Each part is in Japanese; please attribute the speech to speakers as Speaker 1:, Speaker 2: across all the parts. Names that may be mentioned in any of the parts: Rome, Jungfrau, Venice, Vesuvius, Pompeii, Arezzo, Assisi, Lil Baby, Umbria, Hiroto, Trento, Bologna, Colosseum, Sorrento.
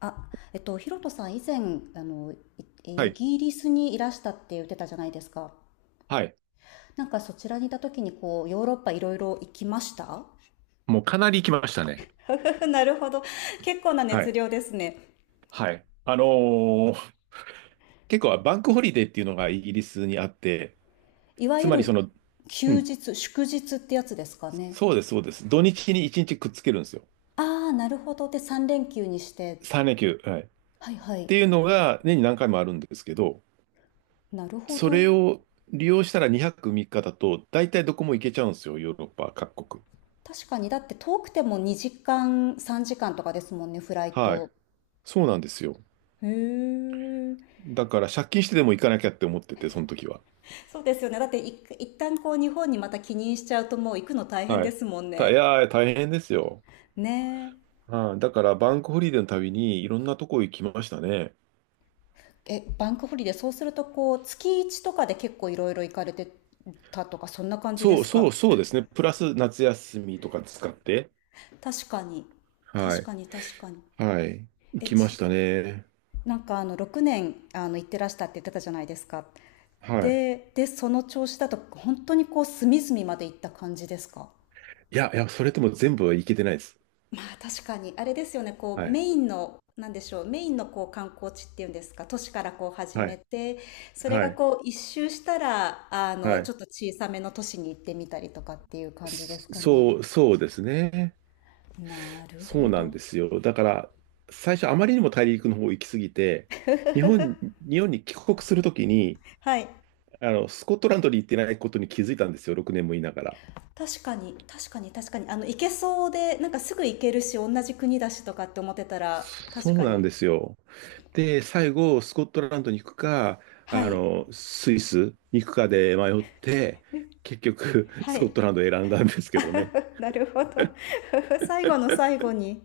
Speaker 1: あ、ヒロトさん、以前、あの、
Speaker 2: は
Speaker 1: イ
Speaker 2: い。
Speaker 1: ギリスにいらしたって言ってたじゃないですか。
Speaker 2: はい。
Speaker 1: なんかそちらにいた時に、こう、ヨーロッパいろいろ行きました？
Speaker 2: もうかなり行きましたね。
Speaker 1: なるほど。結構な
Speaker 2: は
Speaker 1: 熱
Speaker 2: い。
Speaker 1: 量ですね。
Speaker 2: はい。ー結構バンクホリデーっていうのがイギリスにあって、
Speaker 1: いわ
Speaker 2: つ
Speaker 1: ゆ
Speaker 2: まりそ
Speaker 1: る
Speaker 2: の、う
Speaker 1: 休
Speaker 2: ん、
Speaker 1: 日、祝日ってやつですかね。
Speaker 2: そうです、そうです。土日に1日くっつけるんですよ。
Speaker 1: ああ、なるほど。で、3連休にして。
Speaker 2: 3連休。はい。っ
Speaker 1: はいは
Speaker 2: て
Speaker 1: い。
Speaker 2: いうのが年に何回もあるんですけど、
Speaker 1: なるほ
Speaker 2: そ
Speaker 1: ど。
Speaker 2: れを利用したら2泊3日だと、大体どこも行けちゃうんですよ、ヨーロッパ各国。
Speaker 1: 確かに、だって遠くても2時間、3時間とかですもんね、フライ
Speaker 2: はい。
Speaker 1: ト。
Speaker 2: そうなんですよ。
Speaker 1: へえ。
Speaker 2: だから借金してでも行かなきゃって思ってて、その時は。
Speaker 1: そうですよね。だって一旦こう日本にまた帰任しちゃうともう行くの大変
Speaker 2: は
Speaker 1: で
Speaker 2: い。
Speaker 1: すもん
Speaker 2: い
Speaker 1: ね。
Speaker 2: やー、大変ですよ。
Speaker 1: ね
Speaker 2: ああ、だからバンクホリデーのたびにいろんなとこ行きましたね。
Speaker 1: え。え、バンクホリデー、そうするとこう月1とかで結構いろいろ行かれてたとかそんな感じで
Speaker 2: そう
Speaker 1: す
Speaker 2: そう
Speaker 1: か？
Speaker 2: そうですね。プラス夏休みとか使って、
Speaker 1: 確かに。
Speaker 2: は
Speaker 1: 確
Speaker 2: い。
Speaker 1: かに確かに。
Speaker 2: はい。行
Speaker 1: え、
Speaker 2: きましたね。
Speaker 1: なんか6年行ってらしたって言ってたじゃないですか。
Speaker 2: はい。
Speaker 1: で、その調子だと本当にこう隅々まで行った感じですか？
Speaker 2: いや、いや、それとも全部は行けてないです。
Speaker 1: まあ確かに、あれですよね、こ
Speaker 2: は
Speaker 1: うメ
Speaker 2: い。
Speaker 1: インの、なんでしょう、メインのこう観光地っていうんですか、都市からこう始
Speaker 2: は
Speaker 1: め
Speaker 2: い。
Speaker 1: て、それ
Speaker 2: は
Speaker 1: が
Speaker 2: い。
Speaker 1: こう一周したら、
Speaker 2: は
Speaker 1: ち
Speaker 2: い。
Speaker 1: ょっと小さめの都市に行ってみたりとかっていう感じですかね？
Speaker 2: そうですね。
Speaker 1: なる
Speaker 2: そう
Speaker 1: ほ
Speaker 2: なん
Speaker 1: ど。
Speaker 2: ですよ。だから、最初あまりにも大陸の方行き過ぎて、日本、日本に帰国するときに、
Speaker 1: はい。
Speaker 2: あの、スコットランドに行ってないことに気づいたんですよ。6年もいながら。
Speaker 1: 確かに、確かに、確かに。行けそうで、なんかすぐ行けるし、同じ国だしとかって思ってたら、
Speaker 2: そ
Speaker 1: 確
Speaker 2: う
Speaker 1: か
Speaker 2: なん
Speaker 1: に。
Speaker 2: ですよ。で、最後、スコットランドに行くか、
Speaker 1: は
Speaker 2: あ
Speaker 1: い。
Speaker 2: の、スイスに行くかで迷って、結局、
Speaker 1: は
Speaker 2: スコッ
Speaker 1: い。
Speaker 2: トランドを選んだんですけどね。
Speaker 1: なるほど。最後の最後に。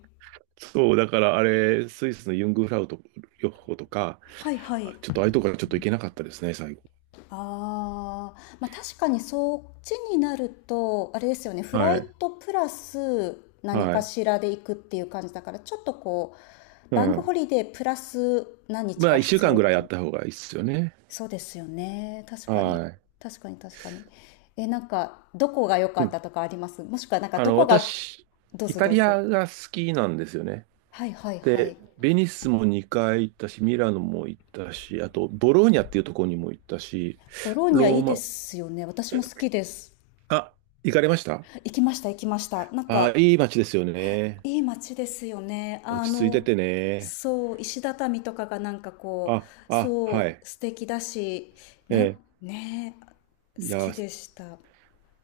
Speaker 2: そう、だからあれ、スイスのユングフラウト予報とか、
Speaker 1: はい、はい。
Speaker 2: ちょっとああいうとこからちょっと行けなかったですね、最後。
Speaker 1: ああ、まあ確かにそっちになると、あれですよね、フラ
Speaker 2: は
Speaker 1: イ
Speaker 2: い。
Speaker 1: トプラス何
Speaker 2: は
Speaker 1: か
Speaker 2: い。
Speaker 1: しらで行くっていう感じだから、ちょっとこう、
Speaker 2: う
Speaker 1: バンク
Speaker 2: ん。
Speaker 1: ホリデープラス何日
Speaker 2: ま
Speaker 1: か
Speaker 2: あ、一週
Speaker 1: 必
Speaker 2: 間
Speaker 1: 要っ
Speaker 2: ぐらい
Speaker 1: て
Speaker 2: あ
Speaker 1: い
Speaker 2: っ
Speaker 1: う。
Speaker 2: た方がいいですよね。
Speaker 1: そうですよね。確かに。
Speaker 2: はい。
Speaker 1: 確かに確かに。え、なんか、どこが良か
Speaker 2: う
Speaker 1: っ
Speaker 2: ん。
Speaker 1: たとかあります？もしくはなんか、
Speaker 2: あ
Speaker 1: ど
Speaker 2: の、
Speaker 1: こが、
Speaker 2: 私、
Speaker 1: どう
Speaker 2: イ
Speaker 1: ぞ
Speaker 2: タ
Speaker 1: どう
Speaker 2: リ
Speaker 1: ぞ。
Speaker 2: アが好きなんですよね。
Speaker 1: はいはいは
Speaker 2: で、
Speaker 1: い。
Speaker 2: ベニスも2回行ったし、ミラノも行ったし、あと、ボローニャっていうところにも行ったし、
Speaker 1: ボローニャい
Speaker 2: ロー
Speaker 1: いで
Speaker 2: マ、
Speaker 1: すよね。私
Speaker 2: え
Speaker 1: も好きです。
Speaker 2: あ、行かれました？
Speaker 1: 行きました行きました。なんか、
Speaker 2: いい街ですよね。
Speaker 1: いい街ですよね。
Speaker 2: 落ち着いててね。
Speaker 1: そう、石畳とかがなんかこう、
Speaker 2: は
Speaker 1: そう、
Speaker 2: い。
Speaker 1: 素敵だし、
Speaker 2: え
Speaker 1: なん、
Speaker 2: え、
Speaker 1: ねえ、好
Speaker 2: い
Speaker 1: き
Speaker 2: や、
Speaker 1: でした。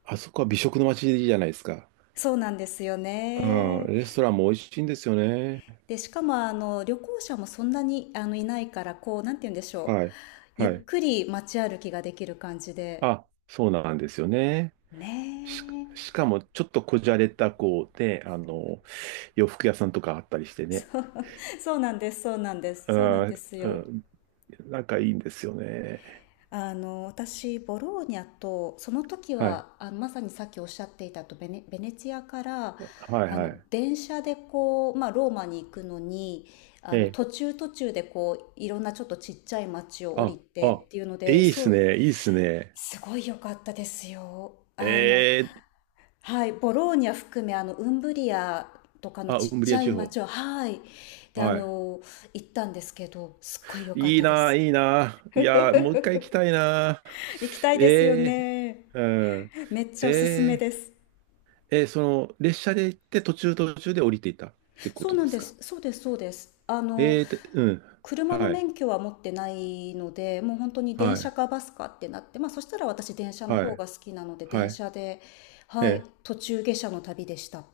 Speaker 2: あそこは美食の街じゃないですか。
Speaker 1: そうなんですよ
Speaker 2: う
Speaker 1: ね。
Speaker 2: ん、レストランも美味しいんですよね。
Speaker 1: で、しかも旅行者もそんなにいないから、こう、なんて言うんでしょう。
Speaker 2: はい。
Speaker 1: ゆ
Speaker 2: は
Speaker 1: っ
Speaker 2: い。
Speaker 1: くり街歩きができる感じで。
Speaker 2: あ、そうなんですよね。
Speaker 1: ね
Speaker 2: し、
Speaker 1: え。
Speaker 2: しかも、ちょっとこじゃれた、こう、ね、洋服屋さんとかあったりしてね。
Speaker 1: そう、そうなんです、そうなんです、
Speaker 2: あ
Speaker 1: そうなんで
Speaker 2: ー、
Speaker 1: す
Speaker 2: う
Speaker 1: よ。
Speaker 2: ん、仲いいんですよね。
Speaker 1: 私ボローニャと、その時
Speaker 2: はい。
Speaker 1: はまさにさっきおっしゃっていたとベネチアから
Speaker 2: はいはい。
Speaker 1: 電車でこう、まあ、ローマに行くのに
Speaker 2: ええ。
Speaker 1: 途中途中でこういろんなちょっとちっちゃい町を降り
Speaker 2: あ、
Speaker 1: て
Speaker 2: あ、
Speaker 1: っていうの
Speaker 2: い
Speaker 1: で、
Speaker 2: いっ
Speaker 1: そ
Speaker 2: す
Speaker 1: う
Speaker 2: ね。いいっすね。
Speaker 1: すごい良かったですよ。
Speaker 2: ええ。
Speaker 1: はい、ボローニャ含めウンブリアとかの
Speaker 2: あ、ウ
Speaker 1: ちっ
Speaker 2: ンブ
Speaker 1: ち
Speaker 2: リア
Speaker 1: ゃ
Speaker 2: 地
Speaker 1: い町
Speaker 2: 方。
Speaker 1: を、はい、で
Speaker 2: はい。
Speaker 1: 行ったんですけど、すっごい良かっ
Speaker 2: いい
Speaker 1: たで
Speaker 2: な、
Speaker 1: す。
Speaker 2: いいな。いや、もう1回行きたいな。
Speaker 1: 行きたいですよ
Speaker 2: え
Speaker 1: ね。
Speaker 2: え。うん。
Speaker 1: めっち
Speaker 2: え
Speaker 1: ゃおすすめで
Speaker 2: え。
Speaker 1: す。
Speaker 2: ええ、列車で行って途中途中で降りていたってこ
Speaker 1: そう
Speaker 2: と
Speaker 1: な
Speaker 2: で
Speaker 1: ん
Speaker 2: す
Speaker 1: で
Speaker 2: か。
Speaker 1: す。そうです、そうです。
Speaker 2: ええー、で、うん。
Speaker 1: 車の
Speaker 2: はい。
Speaker 1: 免許は持ってないので、もう本当に電
Speaker 2: は
Speaker 1: 車
Speaker 2: い。
Speaker 1: かバスかってなって、まあそしたら私電車の
Speaker 2: は
Speaker 1: 方
Speaker 2: い。
Speaker 1: が好きなので、
Speaker 2: は
Speaker 1: 電
Speaker 2: い。
Speaker 1: 車で、
Speaker 2: え
Speaker 1: はい、
Speaker 2: え。
Speaker 1: 途中下車の旅でした。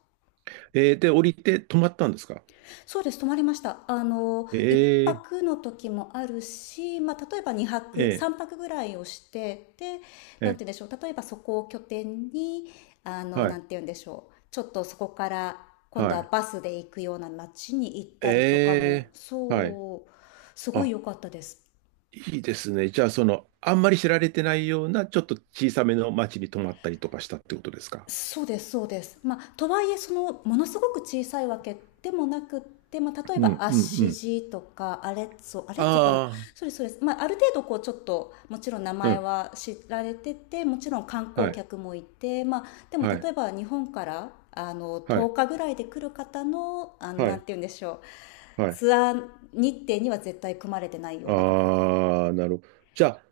Speaker 2: ええ、で、降りて止まったんですか。
Speaker 1: そうです、泊まりました。
Speaker 2: え
Speaker 1: 一
Speaker 2: え。
Speaker 1: 泊の時もあるし、まあ、例えば2
Speaker 2: え
Speaker 1: 泊、
Speaker 2: え。
Speaker 1: 3泊ぐらいをして、で、なん
Speaker 2: え、
Speaker 1: て言うんでしょう、例えばそこを拠点に、
Speaker 2: は
Speaker 1: な
Speaker 2: い、
Speaker 1: んて言うんでしょう、ちょっとそこから、今度
Speaker 2: は
Speaker 1: は
Speaker 2: い、
Speaker 1: バスで行くような街に行ったりとか
Speaker 2: え
Speaker 1: も、
Speaker 2: え、はい。
Speaker 1: そう、すごい
Speaker 2: あ、
Speaker 1: 良かったです。
Speaker 2: いいですね。じゃあ、その、あんまり知られてないような、ちょっと小さめの町に泊まったりとかしたってことですか。
Speaker 1: そうですそうです。まあ、とはいえそのものすごく小さいわけでもなくって、まあ、例え
Speaker 2: う
Speaker 1: ば
Speaker 2: ん、
Speaker 1: アッ
Speaker 2: うん、う
Speaker 1: シ
Speaker 2: ん。
Speaker 1: ジとかアレッツォ、アレッツォかな、
Speaker 2: あ
Speaker 1: そうですそうです。まあ、ある程度こうちょっともちろん名
Speaker 2: あ、う
Speaker 1: 前
Speaker 2: ん。
Speaker 1: は知られてて、もちろん観
Speaker 2: は
Speaker 1: 光
Speaker 2: い、
Speaker 1: 客もいて、まあ、でも
Speaker 2: は
Speaker 1: 例
Speaker 2: い、
Speaker 1: えば日本から
Speaker 2: は
Speaker 1: 10
Speaker 2: い、
Speaker 1: 日ぐらいで来る方の、
Speaker 2: は
Speaker 1: なん
Speaker 2: い、
Speaker 1: て言うんでしょう、
Speaker 2: はい。
Speaker 1: ツアー日程には絶対組まれてないようなとこ、
Speaker 2: ああ、なるほど。じゃあ、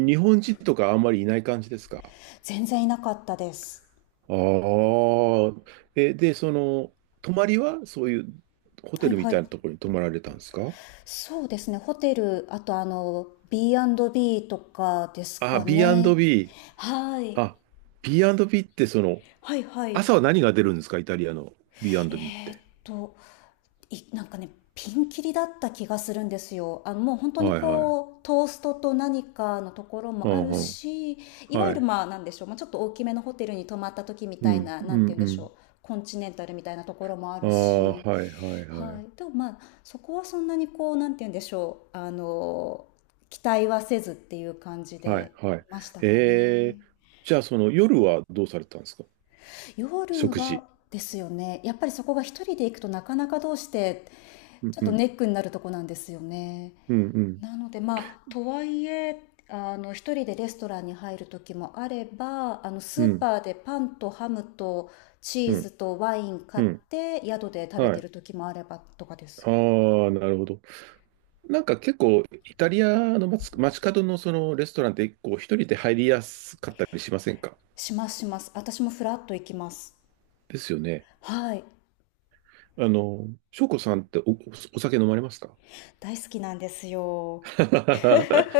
Speaker 2: 日本人とかあんまりいない感じですか。
Speaker 1: 全然いなかったです。
Speaker 2: ああ、で、泊まりは、そういうホ
Speaker 1: は
Speaker 2: テ
Speaker 1: い
Speaker 2: ルみ
Speaker 1: は
Speaker 2: た
Speaker 1: い。
Speaker 2: いなところに泊まられたんですか。
Speaker 1: そうですね、ホテル、あとB&B とかです
Speaker 2: ああ、
Speaker 1: かね。
Speaker 2: B&B。
Speaker 1: はい。
Speaker 2: あ、B&B って
Speaker 1: はいはい。
Speaker 2: 朝は何が出るんですかイタリアの B&B っ
Speaker 1: えーっ
Speaker 2: て。
Speaker 1: と、なんかね、ピンキリだった気がするんですよ。もう本当に
Speaker 2: はいはい。
Speaker 1: こう、トーストと何かのところ
Speaker 2: う
Speaker 1: もあ
Speaker 2: ん
Speaker 1: る
Speaker 2: うん。
Speaker 1: し、いわ
Speaker 2: は
Speaker 1: ゆる
Speaker 2: い。
Speaker 1: まあ、なんでしょう、まあ、ちょっと大きめのホテルに泊まった時み
Speaker 2: う
Speaker 1: たい
Speaker 2: ん、
Speaker 1: な、な
Speaker 2: う
Speaker 1: んて
Speaker 2: ん、
Speaker 1: 言うん
Speaker 2: う
Speaker 1: でしょ
Speaker 2: ん。
Speaker 1: う、コンチネンタルみたいなところもあ
Speaker 2: あ
Speaker 1: る
Speaker 2: あ、は
Speaker 1: し、
Speaker 2: いはいは
Speaker 1: は
Speaker 2: い。
Speaker 1: い、でもまあそこはそんなにこうなんて言うんでしょう、期待はせずっていう感じ
Speaker 2: はい、
Speaker 1: で
Speaker 2: は
Speaker 1: い
Speaker 2: い。
Speaker 1: ましたか
Speaker 2: え
Speaker 1: ね。
Speaker 2: ーじゃあその夜はどうされたんですか？
Speaker 1: 夜
Speaker 2: 食事。
Speaker 1: はですよね、やっぱりそこが一人で行くとなかなかどうして
Speaker 2: うん
Speaker 1: ちょっ
Speaker 2: う
Speaker 1: と
Speaker 2: ん、
Speaker 1: ネックになるとこなんですよね。
Speaker 2: うん、うん、
Speaker 1: なのでまあとはいえ一人でレストランに入る時もあれば、ス
Speaker 2: う
Speaker 1: ー
Speaker 2: ん、
Speaker 1: パーでパンとハムとチ
Speaker 2: う
Speaker 1: ーズ
Speaker 2: ん、
Speaker 1: とワイン買
Speaker 2: う
Speaker 1: っ
Speaker 2: ん。
Speaker 1: て宿で食べ
Speaker 2: は
Speaker 1: てる
Speaker 2: い。
Speaker 1: 時もあればとかです。
Speaker 2: ああ、なるほど。なんか結構、イタリアの街、街角のそのレストランって、こう、一人で入りやすかったりしませんか？
Speaker 1: しますします。私もフラッと行きます。
Speaker 2: ですよね。
Speaker 1: はい。
Speaker 2: 翔子さんってお酒飲まれますか？
Speaker 1: 大好きなんですよ。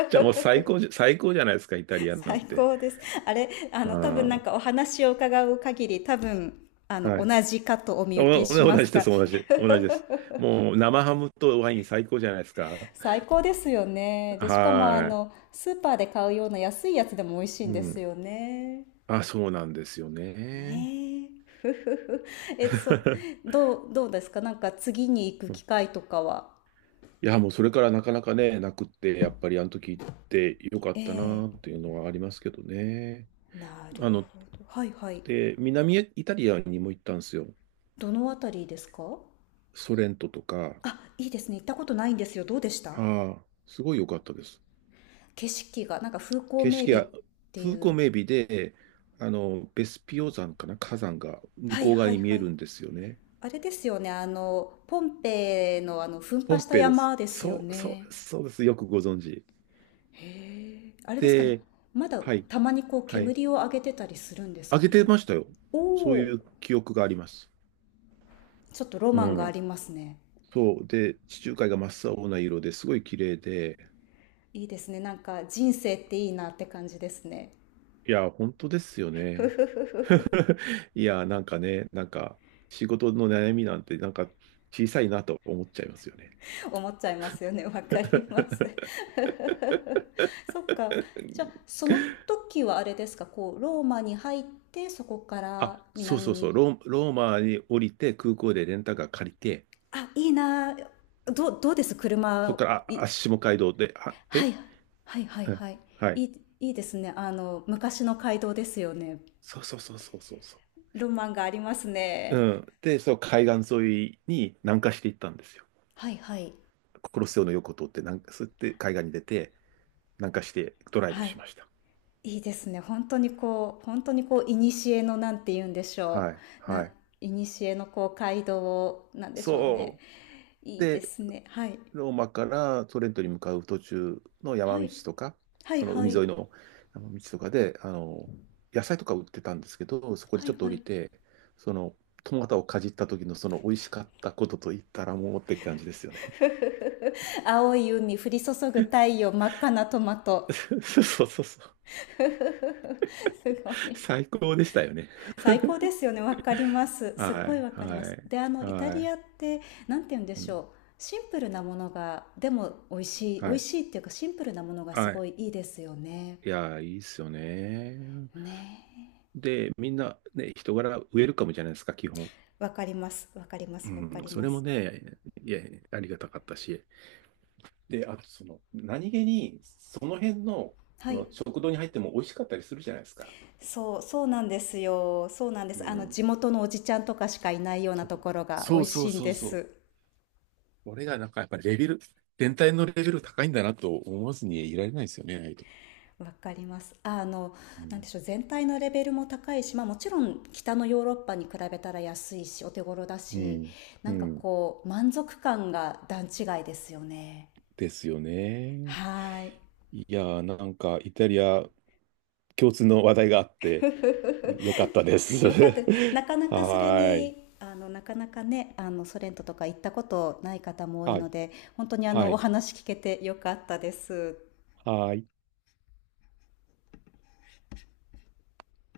Speaker 2: じゃあもう最高じゃないですか、イタリアン なん
Speaker 1: 最
Speaker 2: て。
Speaker 1: 高です。あれ、多分
Speaker 2: あ
Speaker 1: なんかお話を伺う限り、多分、
Speaker 2: あ、はい。
Speaker 1: 同じかとお見受け
Speaker 2: お
Speaker 1: し
Speaker 2: お同
Speaker 1: ま
Speaker 2: じ
Speaker 1: す
Speaker 2: で
Speaker 1: が、
Speaker 2: す、同じ、同じです。もう生ハムとワイン最高じゃないですか。
Speaker 1: 最高ですよね。で、しかも
Speaker 2: は
Speaker 1: スーパーで買うような安いやつでも美味しい
Speaker 2: い。
Speaker 1: ん
Speaker 2: う
Speaker 1: です
Speaker 2: ん。
Speaker 1: よね。
Speaker 2: あ、そうなんですよね。
Speaker 1: ねえ。ふふふ。え、どうですか、なんか次に行く機会 とかは？
Speaker 2: いや、もうそれからなかなかね、なくって、やっぱりあの時行ってよか
Speaker 1: え
Speaker 2: ったなっ
Speaker 1: え。
Speaker 2: ていうのはありますけどね。
Speaker 1: なる
Speaker 2: あの、
Speaker 1: ほど。はいはい。
Speaker 2: で、南イタリアにも行ったんですよ。
Speaker 1: どのあたりですか？
Speaker 2: ソレントとか。
Speaker 1: あ、いいですね。行ったことないんですよ。どうでした？
Speaker 2: ああ、すごい良かったです。
Speaker 1: 景色が、なんか風光
Speaker 2: 景
Speaker 1: 明
Speaker 2: 色
Speaker 1: 媚っ
Speaker 2: が、
Speaker 1: て
Speaker 2: 風
Speaker 1: い
Speaker 2: 光
Speaker 1: う。
Speaker 2: 明媚で、ベスピオ山かな、火山が向
Speaker 1: はい
Speaker 2: こう
Speaker 1: は
Speaker 2: 側に
Speaker 1: い
Speaker 2: 見え
Speaker 1: はい。
Speaker 2: るんですよね。
Speaker 1: あれですよね。ポンペイの噴
Speaker 2: ポ
Speaker 1: 火
Speaker 2: ン
Speaker 1: した
Speaker 2: ペイです。
Speaker 1: 山ですよ
Speaker 2: そう、そうで
Speaker 1: ね。
Speaker 2: す、そうです。よくご存知。
Speaker 1: へえ。あれですかね。
Speaker 2: で、
Speaker 1: まだ
Speaker 2: はい、
Speaker 1: たまにこう
Speaker 2: はい。
Speaker 1: 煙を上げてたりするんです
Speaker 2: あ
Speaker 1: か
Speaker 2: げて
Speaker 1: ね。
Speaker 2: ましたよ。
Speaker 1: お
Speaker 2: そうい
Speaker 1: お、
Speaker 2: う記憶があります。
Speaker 1: ちょっとロ
Speaker 2: う
Speaker 1: マンがあ
Speaker 2: ん。
Speaker 1: りますね。
Speaker 2: そう。で、地中海が真っ青な色ですごい綺麗で、
Speaker 1: いいですね。なんか人生っていいなって感じですね。
Speaker 2: いや、本当ですよ
Speaker 1: ふ
Speaker 2: ね。
Speaker 1: ふふふ。
Speaker 2: いや、なんかね、なんか、仕事の悩みなんて、なんか、小さいなと思っちゃいますよね。
Speaker 1: 思っちゃいますよね。わかります。そっか。じゃあ、その時はあれですか、こう、ローマに入って、そこか
Speaker 2: あ、
Speaker 1: ら
Speaker 2: そう
Speaker 1: 南
Speaker 2: そうそう、
Speaker 1: に。
Speaker 2: ローマに降りて、空港でレンタカー借りて、
Speaker 1: あ、いいなあ。どうです
Speaker 2: そこ
Speaker 1: 車、
Speaker 2: から、下街道で、
Speaker 1: はい、はい、はい、
Speaker 2: うん、
Speaker 1: はい。
Speaker 2: は
Speaker 1: い
Speaker 2: い。
Speaker 1: い、いいですね。昔の街道ですよね。
Speaker 2: そうそうそうそうそうそ
Speaker 1: ロマンがあります
Speaker 2: う。う
Speaker 1: ね。
Speaker 2: ん。で、そう、海岸沿いに南下していったんですよ。
Speaker 1: はい、はい。
Speaker 2: コロッセオの横通って、なんか、そうやって海岸に出て、南下してドライブ
Speaker 1: はい。
Speaker 2: しました。
Speaker 1: いいですね。本当にこう本当にこう、いにしえのなんて言うんでし
Speaker 2: は
Speaker 1: ょ
Speaker 2: い。
Speaker 1: う、
Speaker 2: はい。
Speaker 1: 古のこう街道を、なんでしょうね。
Speaker 2: そう。
Speaker 1: いいで
Speaker 2: で、
Speaker 1: すね。はい。
Speaker 2: ローマからトレントに向かう途中の山
Speaker 1: は
Speaker 2: 道
Speaker 1: い。
Speaker 2: とか、
Speaker 1: はい
Speaker 2: その
Speaker 1: は
Speaker 2: 海
Speaker 1: い。
Speaker 2: 沿いの山道とかで、野菜とか売ってたんですけど、そこで
Speaker 1: は
Speaker 2: ち
Speaker 1: い
Speaker 2: ょっと降
Speaker 1: はい。
Speaker 2: りて、その、トマトをかじった時のその美味しかったことと言ったらもうって感じですよね。
Speaker 1: ふふふふ。青い海降り注ぐ太陽、真っ赤なトマト。
Speaker 2: そうそうそうそう。
Speaker 1: ふふふふ。すごい。
Speaker 2: 最高でしたよね。
Speaker 1: 最高ですよね、わかります。すっ
Speaker 2: は
Speaker 1: ごい
Speaker 2: い、
Speaker 1: わかり
Speaker 2: は
Speaker 1: ます。
Speaker 2: い、
Speaker 1: で、イタ
Speaker 2: は
Speaker 1: リ
Speaker 2: い、
Speaker 1: アって、なんて言うんで
Speaker 2: う
Speaker 1: し
Speaker 2: ん、
Speaker 1: ょう、シンプルなものが、でも美味しい美
Speaker 2: は
Speaker 1: 味
Speaker 2: い、
Speaker 1: しいっていうか、シンプルなものがす
Speaker 2: は
Speaker 1: ご
Speaker 2: い。
Speaker 1: いいいですよね。
Speaker 2: いやー、いいっすよね。
Speaker 1: ねえ、
Speaker 2: で、みんなね、人柄ウェルカムじゃないですか、基本。
Speaker 1: わかりますわかりま
Speaker 2: う
Speaker 1: すわか
Speaker 2: ん、
Speaker 1: り
Speaker 2: そ
Speaker 1: ま
Speaker 2: れも
Speaker 1: す。
Speaker 2: ね、いや、ありがたかったし。で、あと何気に、その辺の、
Speaker 1: は
Speaker 2: そ
Speaker 1: い、
Speaker 2: の食堂に入っても美味しかったりするじゃないですか。
Speaker 1: そうそうなんですよ。そうなんで
Speaker 2: う
Speaker 1: す。
Speaker 2: ん。
Speaker 1: 地元のおじちゃんとかしかいないようなところが
Speaker 2: そ
Speaker 1: 美
Speaker 2: う
Speaker 1: 味
Speaker 2: そうそ
Speaker 1: し
Speaker 2: う
Speaker 1: いん
Speaker 2: そう
Speaker 1: で
Speaker 2: そう。
Speaker 1: す。
Speaker 2: 俺がなんかやっぱレベル、全体のレベル高いんだなと思わずにいられないですよね、ああいうとこ。
Speaker 1: わかります。
Speaker 2: う
Speaker 1: なんで
Speaker 2: ん。
Speaker 1: しょう、全体のレベルも高いし、まあ、もちろん北のヨーロッパに比べたら安いしお手頃だ
Speaker 2: う
Speaker 1: し、
Speaker 2: ん。
Speaker 1: な
Speaker 2: う
Speaker 1: んか
Speaker 2: ん
Speaker 1: こう満足感が段違いですよね。
Speaker 2: ですよね。
Speaker 1: はい。
Speaker 2: いやー、なんかイタリア共通の話題があってよかったで す。
Speaker 1: よかったです。
Speaker 2: は
Speaker 1: なかなかそれ
Speaker 2: ーい。
Speaker 1: になかなかね、ソ連ととか行ったことない方も多い
Speaker 2: は
Speaker 1: の
Speaker 2: い。
Speaker 1: で、本当に
Speaker 2: は
Speaker 1: お
Speaker 2: い。
Speaker 1: 話聞けてよかったです。
Speaker 2: はい。